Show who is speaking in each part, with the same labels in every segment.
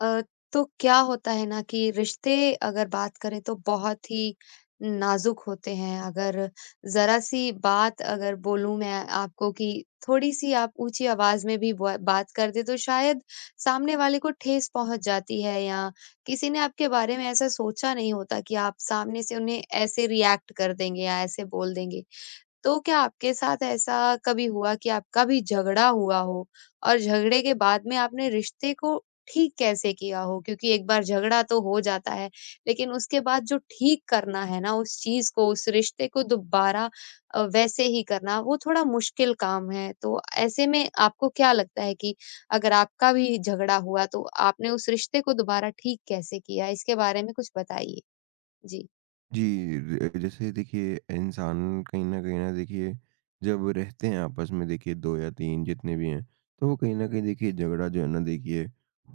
Speaker 1: अ, तो क्या होता है ना कि रिश्ते अगर बात करें तो बहुत ही नाजुक होते हैं। अगर ज़रा-सी बात अगर बोलूँ मैं आपको कि थोड़ी-सी आप ऊँची आवाज़ में भी ब बात कर दें तो शायद सामने वाले को ठेस पहुँच जाती है या किसी ने आपके बारे में ऐसा सोचा नहीं होता कि आप सामने से उन्हें ऐसे रिएक्ट कर देंगे या ऐसे बोल देंगे। तो क्या आपके साथ ऐसा कभी हुआ कि आपका भी झगड़ा हुआ हो और झगड़े के बाद में आपने रिश्ते को ठीक कैसे किया हो? क्योंकि एक बार झगड़ा तो हो जाता है, लेकिन उसके बाद जो ठीक करना है ना उस चीज़ को, उस रिश्ते को दोबारा वैसे ही करना, वो थोड़ा मुश्किल काम है। तो ऐसे में आपको क्या लगता है कि अगर आपका भी झगड़ा हुआ तो आपने उस रिश्ते को दोबारा ठीक कैसे किया? इसके बारे में कुछ बताइए। जी।
Speaker 2: जी, ज जैसे देखिए इंसान कहीं न देखिए जब रहते हैं आपस में देखिए 2 या 3 जितने भी हैं, तो वो कहीं न कहीं देखिए झगड़ा जो है ना देखिए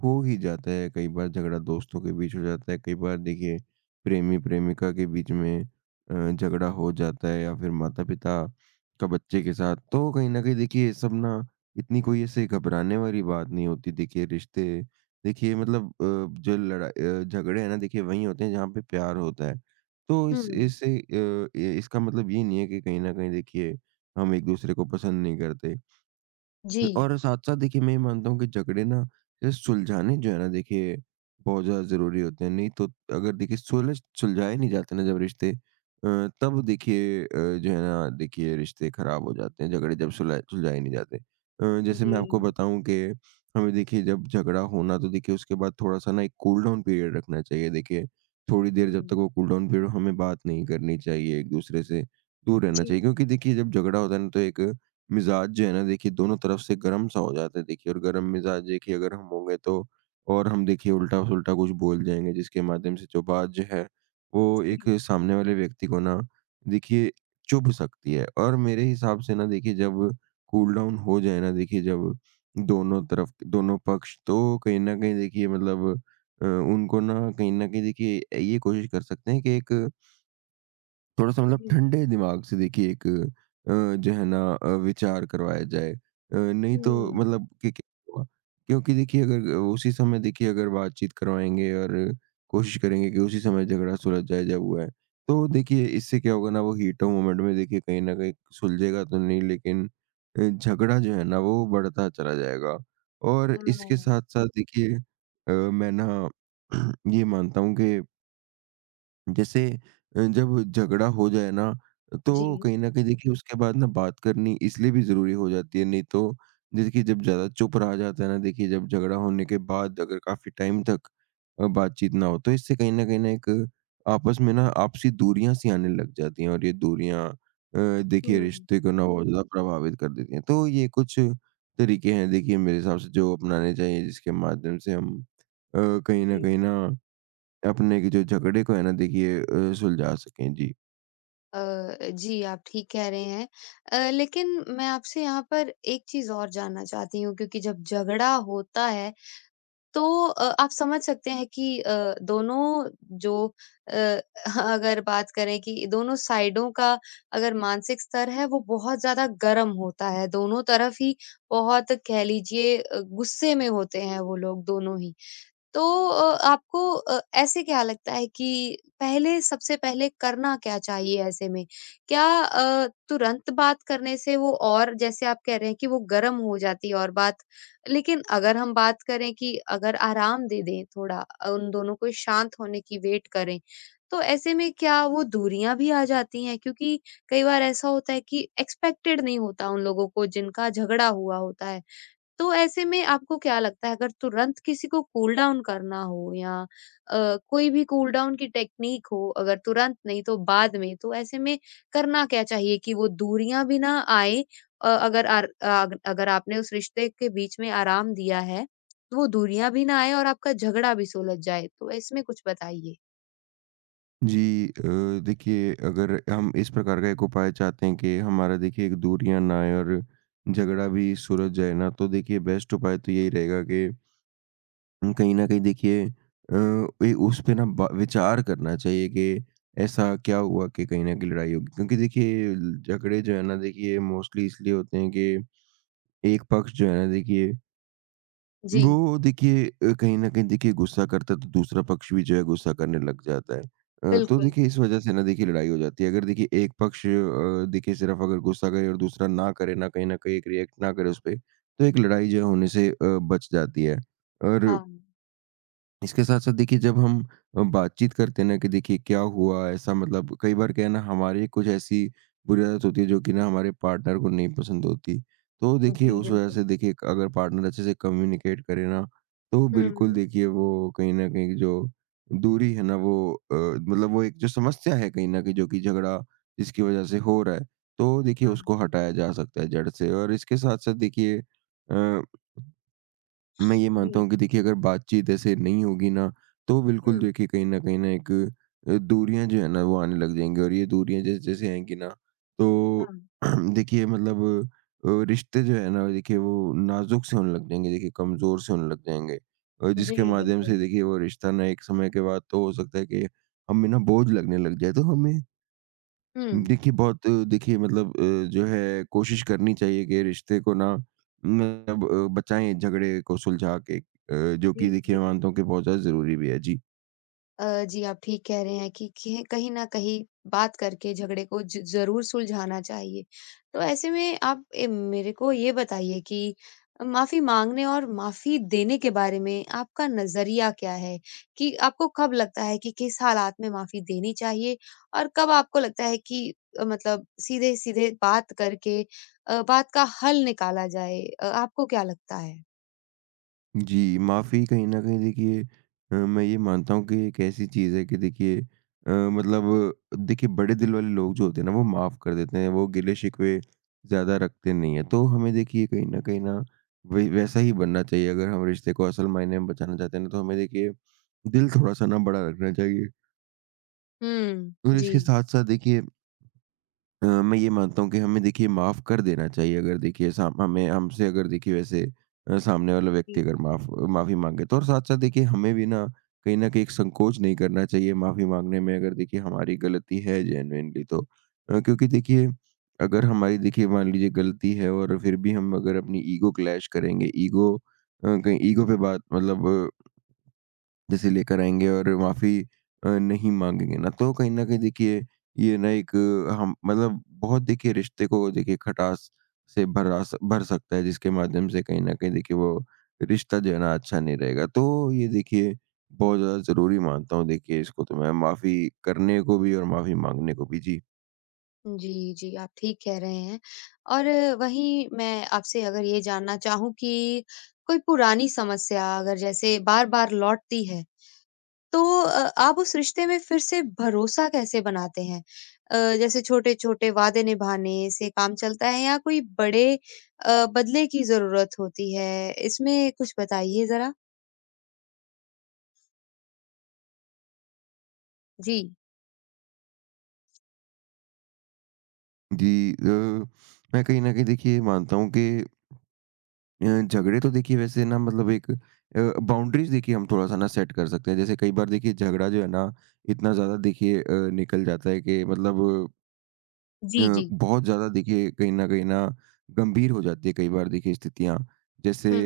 Speaker 2: हो ही जाता है। कई बार झगड़ा दोस्तों के बीच हो जाता है, कई बार देखिए प्रेमी-प्रेमिका के बीच में झगड़ा हो जाता है या फिर माता-पिता का बच्चे के साथ। तो कहीं न कहीं देखिए सब ना इतनी कोई ऐसे घबराने वाली बात नहीं होती। देखिए रिश्ते देखिए मतलब जो झगड़े हैं ना देखिए वहीं होते हैं जहाँ पे प्यार होता है। तो
Speaker 1: हुँ,
Speaker 2: इस इससे अ, ये इसका मतलब ये नहीं है कि कहीं न कहीं देखिए, हम एक-दूसरे को पसंद नहीं करते।
Speaker 1: जी।
Speaker 2: और साथ-साथ देखिए मैं ये मानता हूँ कि झगड़े ना जैसे सुलझाने जो है ना देखिए बहुत ज़्यादा ज़रूरी होते हैं। नहीं तो अगर देखिए सुलझाए नहीं जाते ना जब रिश्ते तब देखिए जो है ना देखिए रिश्ते ख़राब हो जाते हैं, झगड़े जब सुलझाए सुलझाए नहीं जाते। जैसे
Speaker 1: जी।
Speaker 2: मैं आपको बताऊँ कि हमें देखिए जब झगड़ा हो ना तो देखिए उसके बाद थोड़ा-सा ना एक कूल डाउन पीरियड रखना चाहिए। देखिए थोड़ी देर जब तक
Speaker 1: हुँ।
Speaker 2: वो कूल डाउन पीरियड हो हमें बात नहीं करनी चाहिए, एक-दूसरे से दूर रहना
Speaker 1: जी,
Speaker 2: चाहिए क्योंकि देखिए जब झगड़ा होता है ना तो एक मिज़ाज जो है ना देखिए दोनों तरफ से गर्म सा हो जाता है देखिए, और गर्म मिज़ाज देखिए अगर हम होंगे तो और हम देखिए उल्टा-सुल्टा कुछ बोल जाएँगे जिसके माध्यम से जो बात जो है वो एक
Speaker 1: जी।
Speaker 2: सामने वाले व्यक्ति को ना देखिए चुभ सकती है। और मेरे हिसाब से ना देखिए जब कूल डाउन हो जाए ना देखिए जब दोनों तरफ दोनों पक्ष, तो कहीं न कहीं देखिए मतलब उनको ना कहीं न कहीं देखिए ये कोशिश कर सकते हैं कि एक थोड़ा-सा मतलब
Speaker 1: जी,
Speaker 2: ठंडे दिमाग से देखिए एक जो है ना विचार करवाया जाए। नहीं तो
Speaker 1: हुँ।
Speaker 2: मतलब कि क्या हुआ? क्योंकि देखिए अगर उसी समय देखिए अगर बातचीत करवाएँगे और कोशिश करेंगे कि उसी समय झगड़ा सुलझ जाए जब हुआ है, तो देखिए इससे क्या होगा ना, वो हीट ऑफ मोमेंट में देखिए कहीं न कहीं सुलझेगा तो नहीं, लेकिन झगड़ा जो है ना वो बढ़ता चला जाएगा। और
Speaker 1: अ,
Speaker 2: इसके साथ-साथ देखिए मैं ना ये मानता हूँ कि जैसे जब झगड़ा हो जाए ना, तो
Speaker 1: जी,
Speaker 2: कहीं न कहीं देखिए उसके बाद ना बात करनी इसलिए भी ज़रूरी हो जाती है, नहीं तो देखिए जब ज़्यादा चुप रहा जाता है ना देखिए जब झगड़ा होने के बाद अगर काफ़ी टाइम तक बातचीत ना हो, तो इससे कहीं न कहीं ना एक आपस में ना आपसी दूरियाँ सी आने लग जाती हैं, और ये दूरियाँ देखिए
Speaker 1: हुँ,
Speaker 2: रिश्ते को ना बहुत ज़्यादा प्रभावित कर देती हैं। तो ये कुछ तरीके हैं देखिए मेरे हिसाब से जो अपनाने चाहिए, जिसके माध्यम से हम कहीं न
Speaker 1: जी।
Speaker 2: कहीं ना अपने के जो झगड़े को है ना देखिए सुलझा सकें। जी।
Speaker 1: अ, जी, आप ठीक कह रहे हैं। लेकिन मैं आपसे यहाँ पर एक चीज़ और जानना चाहती हूँ क्योंकि जब झगड़ा होता है तो आप समझ सकते हैं कि दोनों जो अ, अगर बात करें कि दोनों साइडों का अगर मानसिक स्तर है वो बहुत ज़्यादा गर्म होता है, दोनों तरफ ही बहुत कह लीजिए गुस्से में होते हैं वो लोग दोनों ही। तो आपको ऐसे क्या लगता है कि पहले सबसे पहले करना क्या चाहिए ऐसे में? क्या तुरंत बात करने से वो और जैसे आप कह रहे हैं कि वो गर्म हो जाती है और बात लेकिन अगर हम बात करें कि अगर आराम दे दें थोड़ा उन दोनों को शांत होने की वेट करें, तो ऐसे में क्या वो दूरियां भी आ जाती हैं? क्योंकि कई बार ऐसा होता है कि एक्सपेक्टेड नहीं होता उन लोगों को जिनका झगड़ा हुआ होता है। तो ऐसे में आपको क्या लगता है अगर तुरंत किसी को कूल डाउन करना हो या कोई भी कूल डाउन की टेक्निक हो अगर तुरंत नहीं तो बाद में तो ऐसे में करना क्या चाहिए कि वो दूरियां भी ना आए अ, अगर आर, आग- अगर आपने उस रिश्ते के बीच में आराम दिया है तो वो दूरियां भी ना आए और आपका झगड़ा भी सुलझ जाए तो इसमें कुछ बताइए।
Speaker 2: जी, देखिए अगर हम इस प्रकार का एक उपाय चाहते हैं कि हमारा देखिए एक दूरियाँ ना आए और झगड़ा भी सुलझ जाए ना, तो देखिए बेस्ट उपाय तो यही रहेगा कि कहीं न कहीं देखिए ए उस पे ना ब विचार करना चाहिए कि ऐसा क्या हुआ कि कहीं न कहीं लड़ाई होगी। क्योंकि देखिए झगड़े जो है ना देखिए मोस्टली इसलिए होते हैं कि एक पक्ष जो है ना देखिए
Speaker 1: जी,
Speaker 2: वो देखिए कहीं न कहीं देखिए गुस्सा करता है तो दूसरा पक्ष भी जो है गुस्सा करने लग जाता है। तो
Speaker 1: बिल्कुल।
Speaker 2: देखिए इस वज़ह से ना देखिए लड़ाई हो जाती है। अगर देखिए एक पक्ष देखिए सिर्फ़ अगर गुस्सा करे और दूसरा ना करे ना, कहीं न कहीं एक रिएक्ट ना करे उसपे, तो एक लड़ाई जो है होने से बच जाती है। और
Speaker 1: हाँ।
Speaker 2: इसके साथ साथ देखिए जब हम बातचीत करते हैं ना कि देखिए क्या हुआ ऐसा, मतलब कई बार क्या है ना, हमारी कुछ ऐसी बुरी आदत होती है जो कि ना हमारे पार्टनर को नहीं पसंद होती, तो देखिए
Speaker 1: जी,
Speaker 2: उस वजह
Speaker 1: बिल्कुल।
Speaker 2: से देखिए अगर पार्टनर अच्छे से कम्युनिकेट करे ना, तो बिल्कुल
Speaker 1: हम्म।
Speaker 2: देखिए वो कहीं ना कहीं जो दूरी है ना, वो मतलब वो एक जो समस्या है कहीं ना कहीं जो कि झगड़ा जिसकी वजह से हो रहा है, तो देखिए
Speaker 1: हाँ।
Speaker 2: उसको हटाया जा सकता है जड़ से। और इसके साथ साथ देखिए अ, मैं ये मानता
Speaker 1: जी।
Speaker 2: हूँ कि देखिए अगर बातचीत ऐसे नहीं होगी ना, तो बिल्कुल
Speaker 1: हम्म।
Speaker 2: देखिए कहीं न कहीं ना एक दूरियाँ जो है ना वो आने लग जाएँगी, और ये दूरियाँ जैसे जैसे आएँगी ना तो
Speaker 1: हाँ।
Speaker 2: देखिए मतलब रिश्ते जो है ना देखिए वो नाज़ुक से होने लग जाएँगे देखिए, कमज़ोर से होने लग जाएँगे।
Speaker 1: जी,
Speaker 2: जिसके माध्यम से
Speaker 1: बिल्कुल।
Speaker 2: देखिए वो रिश्ता ना एक समय के बाद तो हो सकता है कि हमें ना बोझ लगने लग जाए। तो हमें
Speaker 1: हम्म।
Speaker 2: देखिए बहुत देखिए मतलब जो है कोशिश करनी चाहिए कि रिश्ते को ना मतलब बचाएं झगड़े को सुलझा के, जो
Speaker 1: जी।
Speaker 2: कि देखिए
Speaker 1: जी।
Speaker 2: मैं मानता हूँ कि बहुत ज़्यादा ज़रूरी भी है। जी।
Speaker 1: जी, आप ठीक कह रहे हैं कि कहीं न कहीं बात करके झगड़े को ज ज़रूर सुलझाना चाहिए। तो ऐसे में आप मेरे को ये बताइए कि माफ़ी माँगने और माफ़ी देने के बारे में आपका नज़रिया क्या है? कि आपको कब लगता है कि किस हालात में माफ़ी देनी चाहिए? और कब आपको लगता है कि मतलब सीधे-सीधे बात करके बात का हल निकाला जाए? आपको क्या लगता है?
Speaker 2: जी, माफ़ी कहीं न कहीं देखिए मैं ये मानता हूँ कि एक ऐसी चीज़ है कि देखिए मतलब देखिए बड़े दिल वाले लोग जो होते हैं ना वो माफ़ कर देते हैं, वो गिले-शिकवे ज़्यादा रखते नहीं हैं। तो हमें देखिए कहीं न कहीं ना वही वैसा ही बनना चाहिए अगर हम रिश्ते को असल मायने में बचाना चाहते हैं ना, तो हमें देखिए दिल थोड़ा-सा ना बड़ा रखना चाहिए।
Speaker 1: हुँ,
Speaker 2: और
Speaker 1: जी।
Speaker 2: इसके साथ-साथ देखिए मैं ये मानता हूँ कि हमें देखिए माफ़ कर देना चाहिए अगर देखिए साम हमें हमसे अगर देखिए वैसे सामने वाला व्यक्ति अगर माफ़ी माँगे तो, और साथ-साथ देखिए हमें भी ना कहीं न कहीं एक संकोच नहीं करना चाहिए माफ़ी माँगने में, अगर देखिए हमारी गलती है जेनुइनली तो। क्योंकि देखिए अगर हमारी देखिए मान लीजिए गलती है और फिर भी हम अगर अपनी ईगो क्लैश करेंगे, ईगो कहीं ईगो पे बात मतलब जैसे लेकर आएँगे और माफ़ी नहीं माँगेंगे ना, तो कहीं न कहीं देखिए ये ना एक हम मतलब बहुत देखिए रिश्ते को देखिए खटास से भरा स भर सकता है, जिसके माध्यम से कहीं न कहीं देखिए वो रिश्ता जो है ना अच्छा नहीं रहेगा। तो ये देखिए बहुत ज़्यादा ज़रूरी मानता हूँ देखिए इसको, तो मैं माफ़ी करने को भी और माफ़ी माँगने को भी। जी।
Speaker 1: जी, जी, आप ठीक कह रहे हैं। और वहीं मैं आपसे अगर ये जानना चाहूँ कि कोई पुरानी समस्या अगर जैसे बार-बार लौटती है, तो आप उस रिश्ते में फिर से भरोसा कैसे बनाते हैं? जैसे छोटे-छोटे वादे निभाने से काम चलता है या कोई बड़े बदले की ज़रूरत होती है? इसमें कुछ बताइए ज़रा। जी,
Speaker 2: जी, मैं कहीं न कहीं देखिए मानता हूँ कि झगड़े तो देखिए वैसे ना मतलब एक बाउंड्रीज़ देखिए हम थोड़ा-सा ना सेट कर सकते हैं। जैसे कई बार देखिए झगड़ा जो है ना इतना ज़्यादा देखिए निकल जाता है कि मतलब
Speaker 1: जी,
Speaker 2: अ,
Speaker 1: जी।
Speaker 2: बहुत ज़्यादा देखिए कहीं न कहीं ना गंभीर हो जाती है कई बार देखिए स्थितियाँ। जैसे
Speaker 1: हुँ।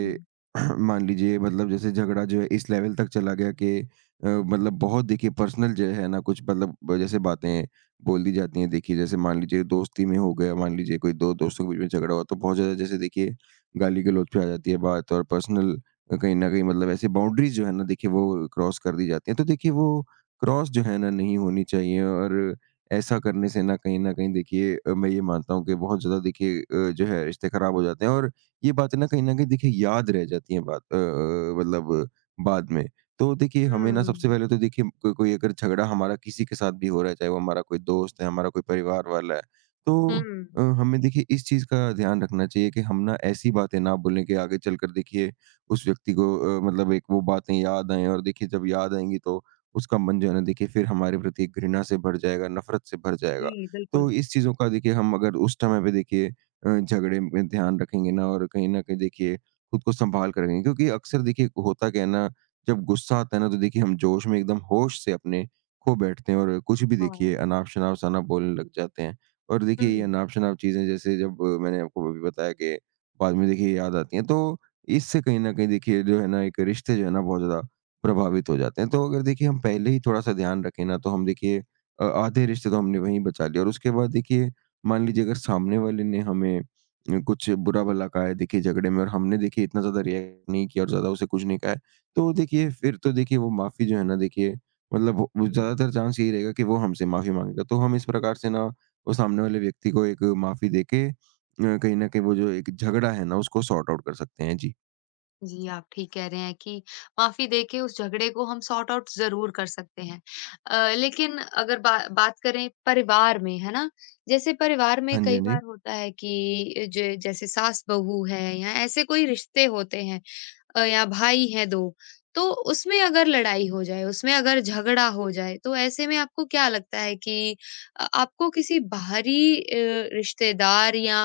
Speaker 2: मान लीजिए, मतलब जैसे झगड़ा जो है इस लेवल तक चला गया कि मतलब बहुत देखिए पर्सनल जो है ना कुछ मतलब ब जैसे बातें बोल दी जाती हैं, देखिए जैसे मान लीजिए दोस्ती में हो गया, मान लीजिए कोई 2 दोस्तों के बीच में झगड़ा हुआ, तो बहुत ज़्यादा जैसे देखिए गाली-गलौच पे आ जाती है बात, और पर्सनल कहीं न कहीं मतलब ऐसे बाउंड्रीज़ जो है ना देखिए वो क्रॉस कर दी जाती हैं। तो देखिए वो क्रॉस जो है ना नहीं होनी चाहिए। और ऐसा करने से ना कहीं न कहीं देखिए मैं ये मानता हूँ कि बहुत ज़्यादा देखिए जो है रिश्ते खराब हो जाते हैं, और ये बातें ना कहीं न कहीं देखिए याद रह जाती हैं मतलब बाद में। तो देखिए हमें ना सबसे
Speaker 1: हुँ।
Speaker 2: पहले तो देखिए को कोई अगर झगड़ा हमारा किसी के साथ भी हो रहा है, चाहे वो हमारा कोई दोस्त है, हमारा कोई परिवार वाला है,
Speaker 1: हुँ।
Speaker 2: तो हमें देखिए इस चीज़ का ध्यान रखना चाहिए कि हम ना ऐसी बातें ना बोलें कि आगे चलकर देखिए उस व्यक्ति को मतलब एक वो बातें याद आएँ, और देखिए जब याद आएँगी तो उसका मन जो है ना देखिए फिर हमारे प्रति एक घृणा से भर जाएगा, नफ़रत से भर
Speaker 1: जी,
Speaker 2: जाएगा। तो
Speaker 1: बिल्कुल।
Speaker 2: इस चीज़ों का देखिए हम अगर उस समय पे देखिए झगड़े में ध्यान रखेंगे ना, और कहीं न कहीं देखिए खुद को सँभाल कर रखेंगे, क्योंकि अक्सर देखिए होता क्या है ना, जब गुस्सा आता है ना तो देखिए हम जोश में एकदम होश से अपने खो बैठते हैं और कुछ भी देखिए
Speaker 1: हाँ।
Speaker 2: अनाप-शनाप सा ना बोलने लग जाते हैं। और
Speaker 1: हुँ,
Speaker 2: देखिए ये अनाप-शनाप चीज़ें जैसे जब मैंने आपको अभी बताया कि बाद में देखिए याद आती हैं, तो इससे कहीं न कहीं देखिए जो है ना एक रिश्ते जो है ना बहुत ज़्यादा प्रभावित हो जाते हैं। तो अगर देखिए हम पहले ही थोड़ा-सा ध्यान रखें ना, तो हम देखिए आधे रिश्ते तो हमने वहीं बचा लिए, और उसके बाद देखिए मान लीजिए अगर सामने वाले ने हमें कुछ बुरा-भला कहा है देखिए झगड़े में, और हमने देखिए इतना ज़्यादा रिएक्ट नहीं किया और ज़्यादा उसे कुछ नहीं कहा है, तो देखिए फिर तो देखिए वो माफ़ी जो है ना, देखिए मतलब वो
Speaker 1: हुँ।
Speaker 2: ज़्यादातर चांस यही रहेगा कि वो हमसे माफ़ी माँगेगा। तो हम इस प्रकार से ना वो सामने वाले व्यक्ति को एक माफ़ी देके, कहीं न कहीं वो जो एक झगड़ा है ना उसको सॉर्ट आउट कर सकते हैं। जी।
Speaker 1: जी, आप ठीक कह रहे हैं कि माफ़ी देके उस झगड़े को हम सॉर्ट आउट ज़रूर कर सकते हैं। लेकिन अगर बा बात करें परिवार में, है ना? जैसे परिवार में
Speaker 2: हाँ जी,
Speaker 1: कई
Speaker 2: हाँ जी।
Speaker 1: बार होता है कि ज जैसे सास-बहू है या ऐसे कोई रिश्ते होते हैं, या भाई हैं 2 तो उसमें अगर लड़ाई हो जाए, उसमें अगर झगड़ा हो जाए, तो ऐसे में आपको क्या लगता है कि आपको किसी बाहरी रिश्तेदार या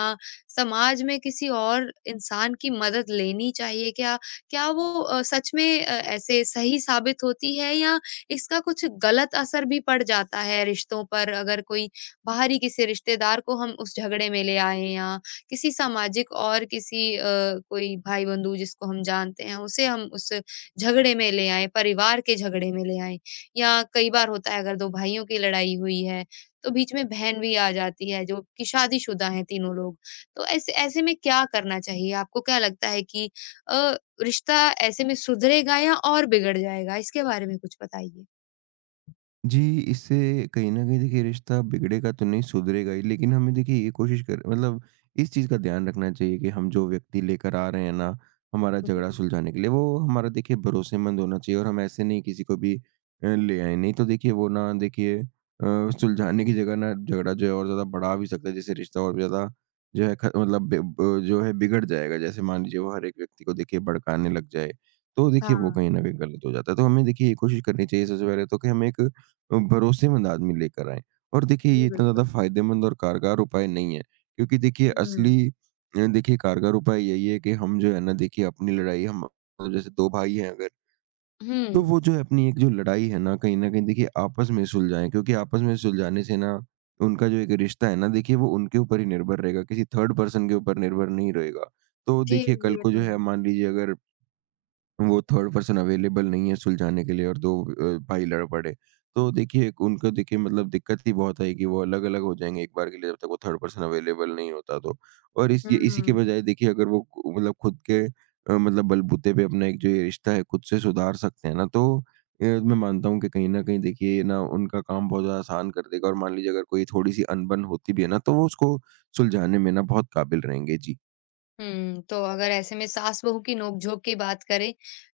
Speaker 1: समाज में किसी और इंसान की मदद लेनी चाहिए क्या? क्या वो सच में ऐसे सही साबित होती है या इसका कुछ गलत असर भी पड़ जाता है रिश्तों पर अगर कोई बाहरी किसी रिश्तेदार को हम उस झगड़े में ले आएँ या किसी सामाजिक और किसी कोई भाई-बंधु जिसको हम जानते हैं, उसे हम उस झगड़े में ले आएँ, परिवार के झगड़े में ले आएँ या कई बार होता है अगर 2 भाइयों की लड़ाई हुई है, तो बीच में बहन भी आ जाती है जो कि शादीशुदा हैं तीनों लोग। तो ऐसे ऐसे में क्या करना चाहिए? आपको क्या लगता है कि अ, रिश्ता ऐसे में सुधरेगा या और बिगड़ जाएगा? इसके बारे में कुछ बताइए।
Speaker 2: जी, इससे कहीं न कहीं देखिए रिश्ता बिगड़ेगा तो नहीं, सुधरेगा ही। लेकिन हमें देखिए ये कोशिश कर मतलब इस चीज़ का ध्यान रखना चाहिए कि हम जो व्यक्ति लेकर आ रहे हैं ना, हमारा
Speaker 1: जी।
Speaker 2: झगड़ा सुलझाने के लिए, वो हमारा देखिए भरोसेमंद होना चाहिए, और हम ऐसे नहीं किसी को भी ले आएँ। नहीं तो देखिए वो ना, देखिए सुलझाने की जगह ना झगड़ा जो है और ज़्यादा बढ़ा भी सकता है, जिससे रिश्ता और भी ज़्यादा जो है ख मतलब बे ब जो है बिगड़ जाएगा। जैसे मान लीजिए वो हर एक व्यक्ति को देखिए भड़काने लग जाए, तो देखिए वो
Speaker 1: हाँ,
Speaker 2: कहीं न कहीं गलत हो जाता है। तो हमें देखिए ये कोशिश करनी चाहिए सबसे पहले तो कि हम एक भरोसेमंद आदमी लेकर आएँ। और देखिए
Speaker 1: जी,
Speaker 2: ये इतना ज़्यादा
Speaker 1: बिल्कुल।
Speaker 2: फ़ायदेमंद और कारगर उपाय नहीं है, क्योंकि देखिए असली
Speaker 1: हुँ।
Speaker 2: देखिए कारगर उपाय यही है कि हम जो है ना, देखिए अपनी लड़ाई हम मतलब जैसे 2 भाई हैं अगर, तो
Speaker 1: हुँ।
Speaker 2: वो जो है अपनी एक जो लड़ाई है ना, कहीं न कहीं देखिए आपस में सुलझाएँ, क्योंकि आपस में सुलझाने से ना उनका जो एक रिश्ता है ना, देखिए वो उनके ऊपर ही निर्भर रहेगा, किसी थर्ड पर्सन के ऊपर निर्भर नहीं रहेगा। तो
Speaker 1: जी,
Speaker 2: देखिए कल
Speaker 1: जी, ये
Speaker 2: को जो
Speaker 1: तो
Speaker 2: है,
Speaker 1: है।
Speaker 2: मान लीजिए अगर वो थर्ड पर्सन अवेलेबल नहीं है सुलझाने के लिए और 2 भाई लड़ पड़े, तो देखिए उनको देखिए मतलब दिक्कत ही बहुत आएगी, वो अलग-अलग हो जाएँगे एक बार के लिए जब तक वो थर्ड पर्सन अवेलेबल नहीं होता तो। और इस ये इसी के
Speaker 1: हुँ।
Speaker 2: बजाय देखिए अगर वो मतलब खुद के, मतलब बलबूते पे अपना एक जो ये रिश्ता है खुद से सुधार सकते हैं ना, तो मैं मानता हूँ कि कहीं न कहीं देखिए ये ना उनका काम बहुत ज़्यादा आसान कर देगा, और मान लीजिए अगर कोई थोड़ी-सी अनबन होती भी है ना, तो वो उसको सुलझाने में ना बहुत काबिल रहेंगे। जी।
Speaker 1: हुँ, तो अगर ऐसे में सास-बहू की नोक-झोंक की बात करें,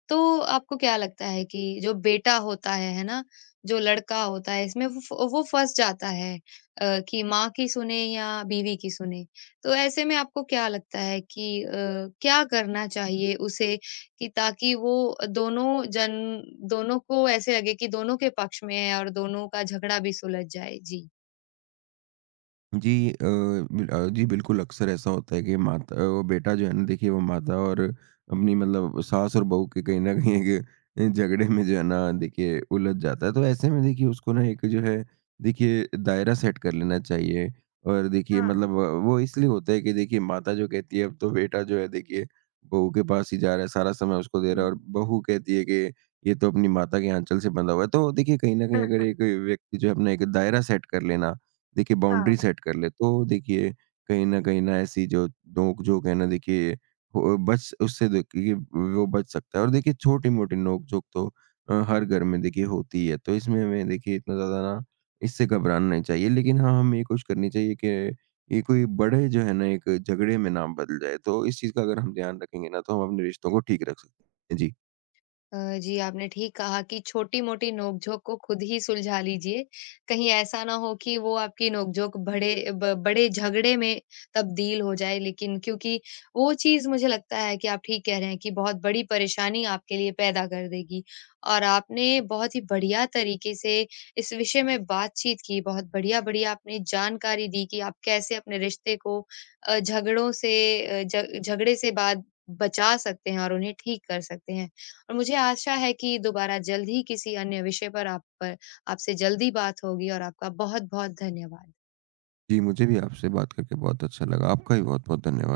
Speaker 1: तो आपको क्या लगता है कि जो बेटा होता है ना? जो लड़का होता है, इसमें वो फ वो फँस जाता है, कि माँ की सुने या बीवी की सुने। तो ऐसे में आपको क्या लगता है कि क्या करना चाहिए उसे कि ताकि वो दोनों जन दोनों को ऐसे लगे कि दोनों के पक्ष में है और दोनों का झगड़ा भी सुलझ जाए? जी।
Speaker 2: जी, जी बिल्कुल, अक्सर ऐसा होता है कि माता, वो बेटा जो है ना, देखिए वो माता और अपनी मतलब सास और बहू के कहीं न कहीं एक झगड़े में जो है ना, देखिए उलझ जाता है। तो ऐसे में देखिए उसको ना एक जो है देखिए दायरा सेट कर लेना चाहिए। और देखिए
Speaker 1: हाँ,
Speaker 2: मतलब वो इसलिए होता है कि देखिए माता जो कहती है अब तो बेटा जो है देखिए बहू के पास ही जा रहा है, सारा समय उसको दे रहा
Speaker 1: हुँ।
Speaker 2: है, और बहू कहती है कि ये तो अपनी माता के आँचल से बंधा हुआ है। तो देखिए कहीं न कहीं अगर एक व्यक्ति जो है अपना एक दायरा सेट कर लेना, देखिए बाउंड्री
Speaker 1: हाँ।
Speaker 2: सेट कर ले, तो देखिए कहीं न कहीं ना ऐसी जो नोक-झोंक है ना, देखिए हो बच उससे देखिए वो बच सकता है। और देखिए छोटी-मोटी नोक-झोंक तो हर घर में देखिए होती ही है। तो इसमें हमें देखिए इतना ज़्यादा ना इससे घबराना नहीं चाहिए। लेकिन हाँ, हमें ये कोशिश करनी चाहिए कि ये कोई बड़े जो है ना एक झगड़े में ना बदल जाए। तो इस चीज़ का अगर हम ध्यान रखेंगे ना, तो हम अपने रिश्तों को ठीक रख सकते हैं। जी।
Speaker 1: जी, आपने ठीक कहा कि छोटी-मोटी नोक-झोंक को खुद ही सुलझा लीजिए। कहीं ऐसा ना हो कि वो आपकी नोक-झोंक बड़े झगड़े में तब्दील हो जाए। लेकिन क्योंकि वो चीज़ मुझे लगता है कि आप ठीक कह रहे हैं कि बहुत बड़ी परेशानी आपके लिए पैदा कर देगी। और आपने बहुत ही बढ़िया तरीके से इस विषय में बातचीत की, बहुत बढ़िया-बढ़िया आपने जानकारी दी कि आप कैसे अपने रिश्ते को अ, झगड़ों से अ, झ झगड़े से बाद बचा सकते हैं और उन्हें ठीक कर सकते हैं। और मुझे आशा है कि दोबारा जल्द ही किसी अन्य विषय पर आप पर आपसे जल्दी बात होगी और आपका बहुत-बहुत धन्यवाद।
Speaker 2: जी, मुझे भी आपसे बात करके बहुत अच्छा लगा। आपका भी बहुत-बहुत धन्यवाद।